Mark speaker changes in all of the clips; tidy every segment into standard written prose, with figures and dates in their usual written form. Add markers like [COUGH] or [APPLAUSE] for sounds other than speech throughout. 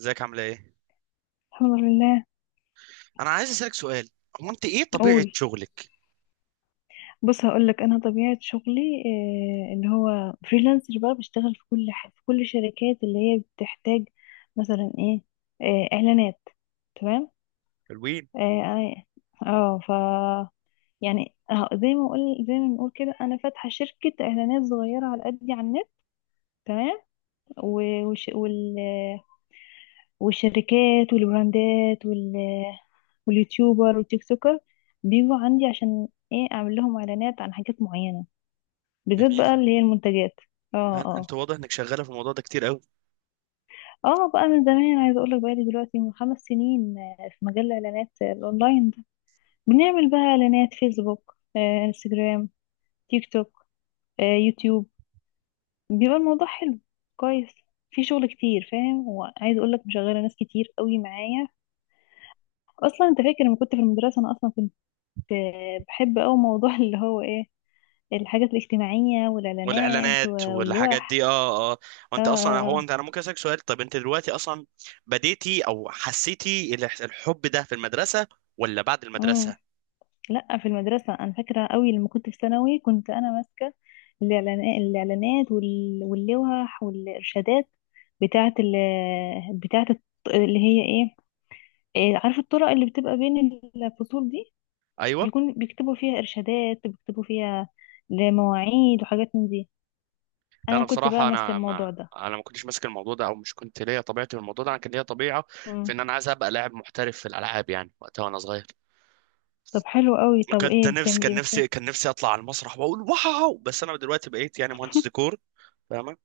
Speaker 1: ازيك؟ عامله ايه؟
Speaker 2: الحمد لله.
Speaker 1: انا عايز اسالك سؤال. هو انت ايه طبيعه
Speaker 2: قول.
Speaker 1: شغلك؟
Speaker 2: بص، هقول لك انا طبيعه شغلي، اللي هو فريلانسر، بقى بشتغل في في كل الشركات اللي هي بتحتاج. مثلا ايه؟ اعلانات. تمام.
Speaker 1: حلوين.
Speaker 2: اه آه، آه، ف يعني، زي ما بنقول كده، انا فاتحه شركه اعلانات صغيره على قدي على النت. تمام. و- وش... وال... والشركات والبراندات واليوتيوبر والتيك توكر بيجوا عندي، عشان ايه اعمل لهم اعلانات عن حاجات معينه، بالذات
Speaker 1: جميل.
Speaker 2: بقى اللي هي المنتجات. اه،
Speaker 1: لا انت
Speaker 2: اه،
Speaker 1: واضح انك شغاله في الموضوع ده كتير قوي.
Speaker 2: اه، بقى من زمان عايزه اقول لك، بقالي دلوقتي من 5 سنين في مجال الاعلانات، الاونلاين ده. بنعمل بقى اعلانات فيسبوك، انستجرام، تيك توك، يوتيوب. بيبقى الموضوع حلو، كويس. في شغل كتير، فاهم؟ وعايزه اقول لك، مشغله ناس كتير قوي معايا. اصلا انت فاكر لما كنت في المدرسه؟ انا اصلا كنت بحب قوي موضوع [LAUGHS] اللي هو ايه، الحاجات الاجتماعيه والاعلانات
Speaker 1: والاعلانات والحاجات
Speaker 2: واللوح.
Speaker 1: دي، اه اه.
Speaker 2: اه،
Speaker 1: وانت اصلا،
Speaker 2: اه،
Speaker 1: هو انت، انا ممكن اسالك سؤال؟ طب انت دلوقتي اصلا بديتي او حسيتي الحب ده في المدرسه، ولا بعد
Speaker 2: مم.
Speaker 1: المدرسه؟
Speaker 2: لا، في المدرسة أنا فاكرة قوي لما كنت في ثانوي، كنت أنا ماسكة الإعلانات واللوح والإرشادات بتاعة ال بتاعة الط- اللي هي إيه. عارفة الطرق اللي بتبقى بين الفصول دي،
Speaker 1: ايوه.
Speaker 2: بيكتبوا فيها إرشادات، بيكتبوا فيها لمواعيد وحاجات من دي.
Speaker 1: لا
Speaker 2: أنا
Speaker 1: انا
Speaker 2: كنت بقى
Speaker 1: بصراحه،
Speaker 2: ماسكة
Speaker 1: انا
Speaker 2: الموضوع
Speaker 1: ما
Speaker 2: ده.
Speaker 1: انا ما كنتش ماسك الموضوع ده، او مش كنت ليا طبيعتي في الموضوع ده. انا كان ليا طبيعه في
Speaker 2: مم.
Speaker 1: ان انا عايز ابقى لاعب محترف في الالعاب، وقتها وانا صغير.
Speaker 2: طب حلو قوي. طب
Speaker 1: كنت
Speaker 2: إيه
Speaker 1: نفسي
Speaker 2: بتعمل
Speaker 1: كان
Speaker 2: إيه مثلا؟
Speaker 1: نفسي كان نفسي اطلع على المسرح واقول واو، بس انا دلوقتي بقيت مهندس
Speaker 2: [LAUGHS]
Speaker 1: ديكور. فاهمة؟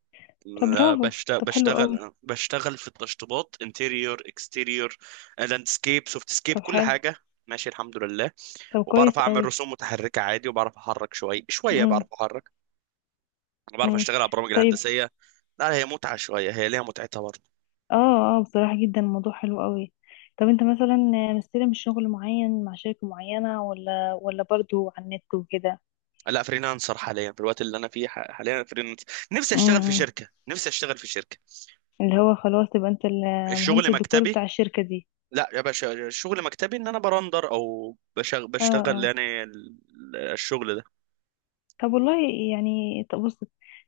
Speaker 2: طب برافو.
Speaker 1: بشت-
Speaker 2: طب حلو قوي.
Speaker 1: بشتغل بشتغل في التشطيبات، انتيريور، اكستيريور، لاندسكيب، سوفت سكيب،
Speaker 2: طب
Speaker 1: كل
Speaker 2: حلو.
Speaker 1: حاجة. ماشي، الحمد لله.
Speaker 2: طب كويس
Speaker 1: وبعرف اعمل
Speaker 2: قوي.
Speaker 1: رسوم متحركة عادي، وبعرف احرك شوية شوية،
Speaker 2: امم،
Speaker 1: بعرف احرك. انا بعرف
Speaker 2: امم.
Speaker 1: اشتغل على البرامج
Speaker 2: طيب.
Speaker 1: الهندسية. لا هي متعة شوية، هي ليها متعتها برضه.
Speaker 2: اه، اه، بصراحة جدا الموضوع حلو قوي. طب انت مثلا مستلم شغل معين مع شركة معينة، ولا برضو على النت وكده؟
Speaker 1: لا فريلانسر حاليا. في الوقت اللي انا فيه حاليا فريلانسر. نفسي
Speaker 2: امم،
Speaker 1: اشتغل في
Speaker 2: إمم.
Speaker 1: شركة، نفسي اشتغل في شركة.
Speaker 2: اللي هو خلاص تبقى انت
Speaker 1: الشغل
Speaker 2: المهندس الديكور
Speaker 1: مكتبي.
Speaker 2: بتاع الشركة دي.
Speaker 1: لا يا باشا، شغل مكتبي، ان انا برندر او
Speaker 2: اه،
Speaker 1: بشتغل
Speaker 2: اه.
Speaker 1: الشغل ده.
Speaker 2: طب والله، يعني طب بص،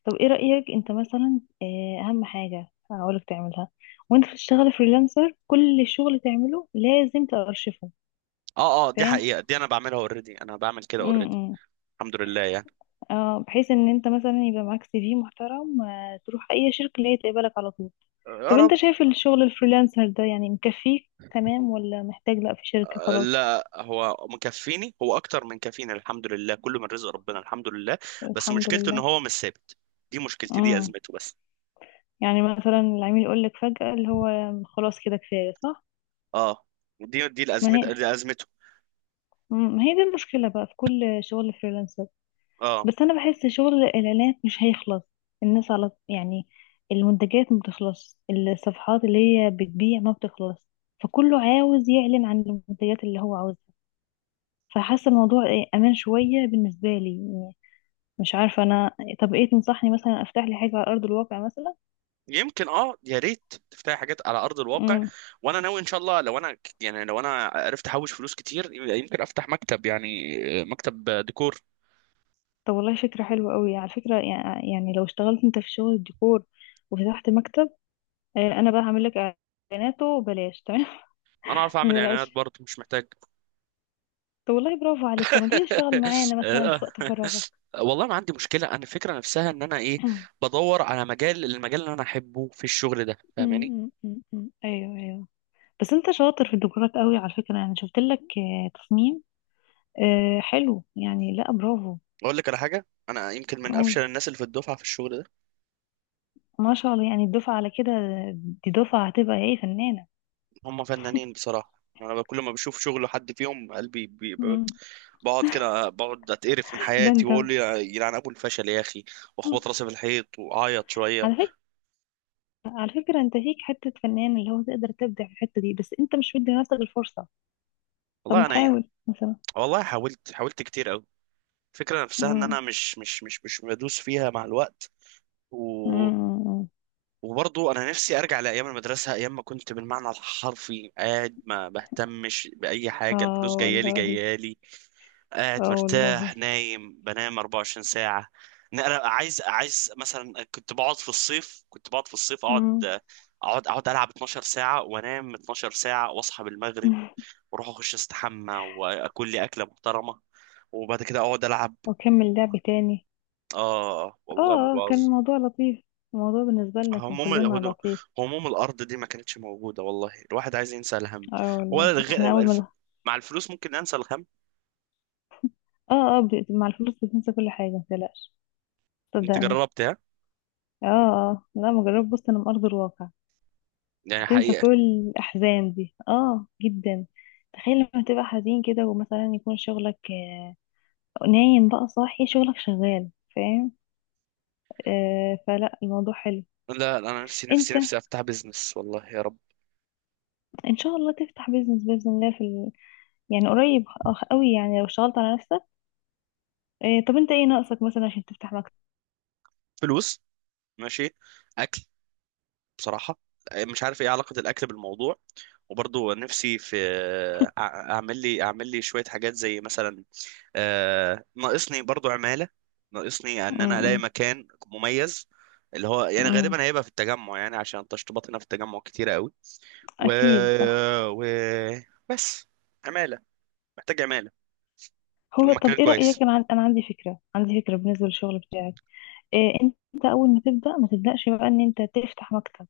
Speaker 2: طب ايه رأيك انت مثلا؟ اهم حاجة هقولك تعملها، وانت بتشتغل فريلانسر، كل شغل تعمله لازم تأرشفه.
Speaker 1: اه اه، دي
Speaker 2: فاهم.
Speaker 1: حقيقة، دي انا بعملها اوريدي، انا بعمل كده
Speaker 2: امم،
Speaker 1: اوريدي.
Speaker 2: إمم.
Speaker 1: الحمد لله يعني.
Speaker 2: اه، بحيث ان انت مثلا يبقى معاك CV محترم، تروح اي شركة اللي هي تقبلك على طول.
Speaker 1: يا
Speaker 2: طب انت
Speaker 1: رب.
Speaker 2: شايف الشغل الفريلانسر ده يعني مكفيك تمام، ولا محتاج لا، في شركة خلاص؟
Speaker 1: لا هو مكفيني، هو اكتر من كفيني، الحمد لله، كله من رزق ربنا، الحمد لله. بس
Speaker 2: الحمد
Speaker 1: مشكلته ان
Speaker 2: لله.
Speaker 1: هو مش ثابت. مشكلتي دي،
Speaker 2: امم.
Speaker 1: ازمته بس.
Speaker 2: يعني مثلا العميل يقول لك فجأة اللي هو خلاص كده كفاية، صح؟
Speaker 1: اه، دي
Speaker 2: ما
Speaker 1: الازمه،
Speaker 2: هي
Speaker 1: دي ازمته.
Speaker 2: ما هي دي المشكلة بقى في كل شغل فريلانسر.
Speaker 1: اه
Speaker 2: بس انا بحس شغل الاعلانات مش هيخلص. الناس على، يعني، المنتجات ما بتخلص. الصفحات اللي هي بتبيع ما بتخلص. فكله عاوز يعلن عن المنتجات اللي هو عاوزها. فحاسة الموضوع امان شوية بالنسبة لي. مش عارفة أنا. طب إيه تنصحني مثلا؟ أفتح لي حاجة على أرض الواقع مثلا؟
Speaker 1: يمكن، اه يا ريت تفتحي حاجات على ارض الواقع.
Speaker 2: امم.
Speaker 1: وانا ناوي ان شاء الله، لو يعني لو انا عرفت احوش فلوس كتير، يمكن افتح مكتب، مكتب ديكور.
Speaker 2: طب والله فكرة حلوة قوي، على فكرة. يعني لو اشتغلت أنت في شغل الديكور وفتحت مكتب، أنا بقى هعمل لك إعلاناته بلاش، تمام.
Speaker 1: انا اعرف
Speaker 2: [LAUGHS]
Speaker 1: اعمل
Speaker 2: ما
Speaker 1: اعلانات
Speaker 2: تقلقش.
Speaker 1: برضه، مش محتاج.
Speaker 2: طب والله برافو عليك. طب ما تيجي تشتغل
Speaker 1: [LAUGHS]
Speaker 2: معانا مثلا
Speaker 1: آه.
Speaker 2: في وقت فراغك؟
Speaker 1: والله ما عندي مشكله، انا الفكره نفسها ان انا ايه،
Speaker 2: [CLEARS THROAT]
Speaker 1: بدور على المجال اللي انا احبه في الشغل ده.
Speaker 2: أمم،
Speaker 1: فاهماني؟
Speaker 2: أمم، أمم، أمم. أيوه، أيوه. بس أنت شاطر في الديكورات قوي، على فكرة، يعني شفت لك تصميم، حلو يعني. لا، برافو.
Speaker 1: اقول لك على حاجه، انا يمكن من
Speaker 2: قول.
Speaker 1: افشل الناس اللي في الدفعه في الشغل ده.
Speaker 2: ما شاء الله، يعني الدفعة على كده، دي دفعة هتبقى إيه، فنانة.
Speaker 1: هم فنانين بصراحة. أنا كل ما بشوف شغل حد فيهم، قلبي بقعد كده، بقعد أتقرف من
Speaker 2: ده
Speaker 1: حياتي
Speaker 2: انت.
Speaker 1: وأقول يا يلعن أبو الفشل يا أخي،
Speaker 2: [LAUGHS]
Speaker 1: وأخبط راسي في الحيط وأعيط شوية.
Speaker 2: على فكرة على فكرة، انت فيك حتة فنان اللي هو تقدر تبدع في الحتة دي، بس انت مش مدي نفسك الفرصة. طب ما
Speaker 1: والله أنا،
Speaker 2: تحاول مثلا؟
Speaker 1: والله حاولت، حاولت كتير أوي. الفكرة نفسها إن
Speaker 2: مم.
Speaker 1: أنا مش بدوس فيها مع الوقت. و...
Speaker 2: مم.
Speaker 1: وبرضه أنا نفسي أرجع لأيام المدرسة، أيام ما كنت بالمعنى الحرفي قاعد ما بهتمش بأي حاجة،
Speaker 2: اه
Speaker 1: الفلوس
Speaker 2: والله.
Speaker 1: جايالي، قاعد
Speaker 2: اه
Speaker 1: مرتاح،
Speaker 2: والله.
Speaker 1: نايم، بنام 24 ساعة. نقرا، عايز، مثلا كنت بقعد في الصيف، كنت بقعد في الصيف اقعد
Speaker 2: مم.
Speaker 1: اقعد اقعد العب 12 ساعة، وانام 12 ساعة، واصحى بالمغرب،
Speaker 2: [LAUGHS]
Speaker 1: واروح اخش استحمى، واكل لي اكلة محترمة، وبعد كده اقعد العب.
Speaker 2: وكمل لعب تاني.
Speaker 1: اه والله ما
Speaker 2: اه،
Speaker 1: باظ.
Speaker 2: كان الموضوع لطيف. الموضوع بالنسبة لنا كان
Speaker 1: هموم
Speaker 2: كلنا
Speaker 1: ال-
Speaker 2: لطيف.
Speaker 1: هموم الارض دي ما كانتش موجودة. والله الواحد عايز ينسى الهم.
Speaker 2: اه
Speaker 1: هو
Speaker 2: والله، احنا
Speaker 1: الغ-
Speaker 2: اول
Speaker 1: الف-
Speaker 2: ما.
Speaker 1: مع الفلوس ممكن انسى الهم.
Speaker 2: اه، اه، مع الفلوس بتنسى كل حاجة، متقلقش.
Speaker 1: انت
Speaker 2: صدقني.
Speaker 1: جربتها؟
Speaker 2: اه، اه، لا، مجرد بص انا من ارض الواقع.
Speaker 1: يعني
Speaker 2: هتنسى
Speaker 1: حقيقة؟
Speaker 2: كل الأحزان دي، اه، جدا. تخيل لما تبقى حزين كده، ومثلا يكون شغلك نايم بقى صاحي شغلك شغال. فاهم؟ فلا الموضوع حلو.
Speaker 1: لا لا، انا نفسي
Speaker 2: انت.
Speaker 1: نفسي افتح بيزنس، والله يا رب.
Speaker 2: ان شاء الله تفتح بيزنس بإذن الله يعني قريب قوي، يعني لو اشتغلت على نفسك. طب انت ايه ناقصك مثلا عشان تفتح مكتب؟
Speaker 1: فلوس، ماشي، اكل، بصراحه مش عارف ايه علاقه الاكل بالموضوع. وبرضه نفسي في اعمل لي، اعمل لي شويه حاجات زي مثلا، ناقصني برضه عماله، ناقصني ان انا الاقي
Speaker 2: امم.
Speaker 1: مكان مميز، اللي هو يعني
Speaker 2: امم.
Speaker 1: غالبا هيبقى في التجمع، يعني عشان تشطيبات هنا في التجمع كتيره قوي. و...
Speaker 2: اكيد، صح.
Speaker 1: و بس، عماله، محتاج عماله،
Speaker 2: هو طب
Speaker 1: ومكان
Speaker 2: ايه رأيك؟
Speaker 1: كويس.
Speaker 2: انا عندي فكرة، بالنسبة للشغل بتاعك. إيه، انت اول ما تبدأ ما تبدأش بقى ان انت تفتح مكتب.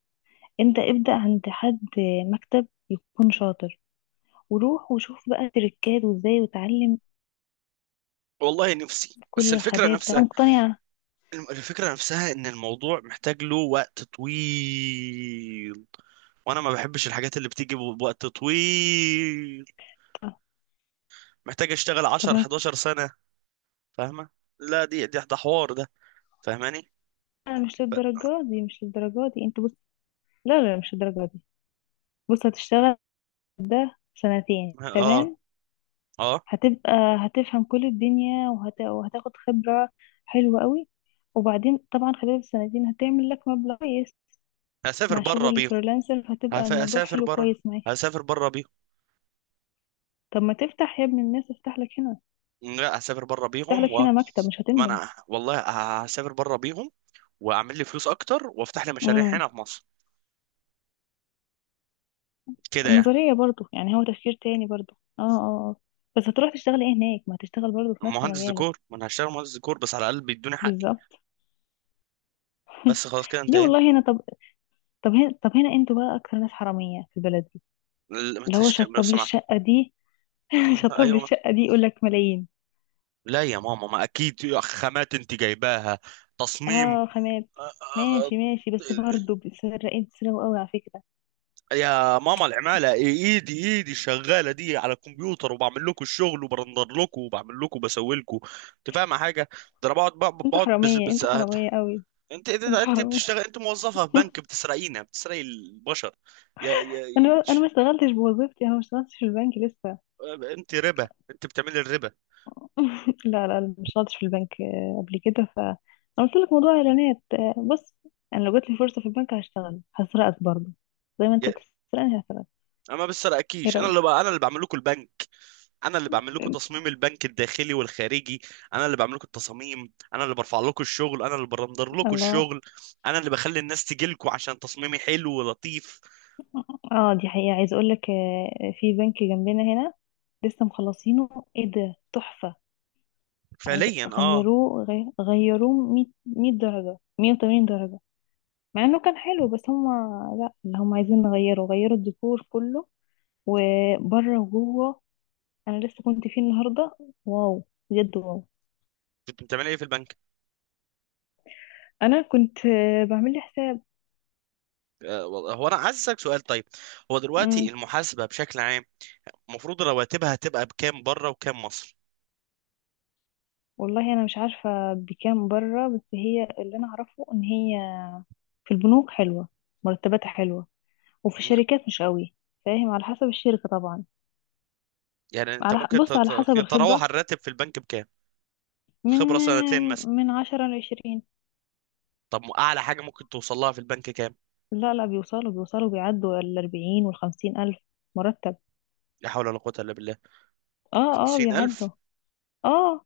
Speaker 2: انت ابدأ عند حد، مكتب يكون شاطر، وروح وشوف بقى تريكات وازاي، وتعلم
Speaker 1: والله نفسي، بس
Speaker 2: كل
Speaker 1: الفكرة
Speaker 2: الخبايا بتاعته.
Speaker 1: نفسها،
Speaker 2: أنا مقتنعة.
Speaker 1: الفكرة نفسها ان الموضوع محتاج له وقت طويل، وانا ما بحبش الحاجات اللي بتيجي بوقت طويل. محتاج اشتغل
Speaker 2: طب
Speaker 1: 10
Speaker 2: ما
Speaker 1: 11 سنة. فاهمة؟ لا دي ده حوار ده. فاهماني؟
Speaker 2: أنا مش
Speaker 1: ف...
Speaker 2: للدرجة دي، مش للدرجة دي، انت بص. لا، لا، مش للدرجة دي. بص، هتشتغل ده سنتين،
Speaker 1: اه
Speaker 2: تمام.
Speaker 1: اه،
Speaker 2: هتبقى هتفهم كل الدنيا وهتاخد خبرة حلوة قوي. وبعدين طبعا خلال السنتين هتعمل لك مبلغ كويس،
Speaker 1: هسافر
Speaker 2: مع
Speaker 1: بره
Speaker 2: شغل
Speaker 1: بيهم.
Speaker 2: الفريلانسر هتبقى الموضوع
Speaker 1: هسافر
Speaker 2: حلو
Speaker 1: بره،
Speaker 2: كويس معاك.
Speaker 1: هسافر بره بيهم.
Speaker 2: طب ما تفتح يا ابن الناس، افتح لك هنا.
Speaker 1: لا هسافر بره
Speaker 2: افتح
Speaker 1: بيهم،
Speaker 2: لك
Speaker 1: و
Speaker 2: هنا مكتب، مش
Speaker 1: ما
Speaker 2: هتندم.
Speaker 1: انا والله هسافر بره بيهم، واعمل لي فلوس اكتر، وافتح لي مشاريع
Speaker 2: امم.
Speaker 1: هنا في مصر، كده يعني.
Speaker 2: النظرية برضو، يعني هو تفكير تاني برضو، اه، اه، اه. بس هتروح تشتغل ايه هناك؟ ما تشتغل برضو في نفس
Speaker 1: مهندس
Speaker 2: مجالك.
Speaker 1: ديكور، ما انا هشتغل مهندس ديكور بس على الاقل بيدوني حقي.
Speaker 2: بالظبط. [LAUGHS]
Speaker 1: بس خلاص كده
Speaker 2: ليه؟
Speaker 1: انتهينا.
Speaker 2: والله هنا طب. طب هنا انتوا بقى اكتر ناس حرامية في البلد دي.
Speaker 1: لما
Speaker 2: اللي هو
Speaker 1: تشتغل
Speaker 2: شطب لي
Speaker 1: صناعة.
Speaker 2: الشقة دي. [LAUGHS]
Speaker 1: ايوه
Speaker 2: شطب لي
Speaker 1: ايوه.
Speaker 2: الشقة دي، يقول لك ملايين.
Speaker 1: لا يا ماما ما اكيد يا خامات انت جايباها، تصميم،
Speaker 2: اه، خامات.
Speaker 1: أ- أ- أ-
Speaker 2: ماشي ماشي، بس برضو بتسرقين، تسرقوا قوي على فكرة.
Speaker 1: يا ماما العمالة، ايدي شغالة دي على الكمبيوتر، وبعمل لكم الشغل، وبرندر لكم، وبعمل لكم، وبسوي لكم. انت فاهمة حاجة؟ ده انا بقعد
Speaker 2: انتوا
Speaker 1: بقعد،
Speaker 2: حرامية،
Speaker 1: بس
Speaker 2: انتوا
Speaker 1: انت،
Speaker 2: حرامية قوي. انتوا
Speaker 1: انت
Speaker 2: حرامية.
Speaker 1: بتشتغل، انت موظفة في بنك، بتسرقينا، بتسرقي البشر. يا
Speaker 2: [LAUGHS] انا ما اشتغلتش بوظيفتي، انا ما اشتغلتش في البنك لسه.
Speaker 1: انت ربا، انت بتعملي الربا.
Speaker 2: لا، لا اشتغلتش في البنك قبل كده، ف انا قلت لك موضوع اعلانات، بص. انا لو جات لي فرصه في البنك هشتغل، هسرقك برضه، زي ما انت
Speaker 1: يا-
Speaker 2: بتسرقني هسرقك.
Speaker 1: انا ما
Speaker 2: ايه
Speaker 1: بسرقكيش، انا
Speaker 2: رايك؟
Speaker 1: انا اللي بعمل لكم البنك، انا اللي بعمل لكم
Speaker 2: آه،
Speaker 1: تصميم البنك الداخلي والخارجي، انا اللي بعمل لكم التصاميم، انا اللي برفع لكم الشغل، انا اللي برندر لكم
Speaker 2: الله.
Speaker 1: الشغل، انا اللي بخلي الناس تجي لكم عشان تصميمي حلو ولطيف.
Speaker 2: اه، دي حقيقه، عايز اقول لك في بنك جنبنا هنا لسه مخلصينه، ايه ده، تحفه. عايز.
Speaker 1: فعليا اه.
Speaker 2: غيروه 100 100 درجه، 180 درجه. مع انه كان حلو، بس هم. لا، اللي هم عايزين نغيره، غيروا الديكور كله، وبره وجوه. انا لسه كنت فيه النهارده. واو. بجد، واو.
Speaker 1: كنت بتعمل ايه في البنك؟
Speaker 2: انا كنت بعمل لي حساب.
Speaker 1: آه والله، هو انا عايز اسالك سؤال طيب. هو
Speaker 2: امم.
Speaker 1: دلوقتي المحاسبه بشكل عام، المفروض رواتبها هتبقى بكام بره وكام مصر؟
Speaker 2: والله انا مش عارفه بكام بره، بس هي اللي انا اعرفه ان هي في البنوك حلوه، مرتباتها حلوه، وفي
Speaker 1: نعم.
Speaker 2: الشركات مش قوي. فاهم، على حسب الشركه طبعا.
Speaker 1: يعني انت ممكن
Speaker 2: بص، على حسب
Speaker 1: تتراوح
Speaker 2: الخبره،
Speaker 1: الراتب في البنك بكام؟
Speaker 2: من
Speaker 1: خبره سنتين مثلا.
Speaker 2: من 10 لعشرين.
Speaker 1: طب اعلى حاجه ممكن توصل لها في البنك كام؟
Speaker 2: لا، لا، بيوصلوا بيعدوا 40 والخمسين ألف مرتب.
Speaker 1: لا حول ولا قوه الا بالله،
Speaker 2: اه، اه، بيعدوا.
Speaker 1: 50,000؟
Speaker 2: اه،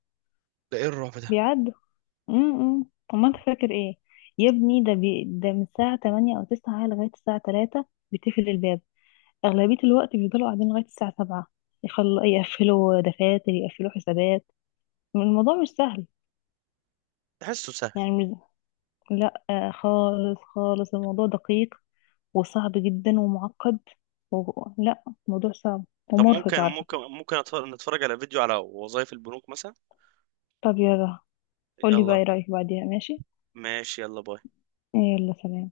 Speaker 1: ده ايه الرعب ده؟
Speaker 2: بيعدوا. امم. امال انت فاكر ايه؟ يا ابني، ده من الساعة 8 او 9 لغاية الساعة 3 بتقفل الباب. اغلبية الوقت بيفضلوا قاعدين لغاية الساعة 7، يقفلوا دفاتر، يقفلوا حسابات. الموضوع مش سهل.
Speaker 1: تحسه سهل.
Speaker 2: يعني مش. لا، خالص خالص، الموضوع دقيق، وصعب جدا ومعقد، و. لا، الموضوع صعب
Speaker 1: طب
Speaker 2: ومرهق
Speaker 1: ممكن
Speaker 2: على فكرة.
Speaker 1: نتفرج على فيديو على وظائف البنوك مثلا؟
Speaker 2: طب يلا. قولي بقى
Speaker 1: يلا.
Speaker 2: ايه رأيك بعديها، ماشي؟
Speaker 1: ماشي، يلا، باي.
Speaker 2: يلا سلام.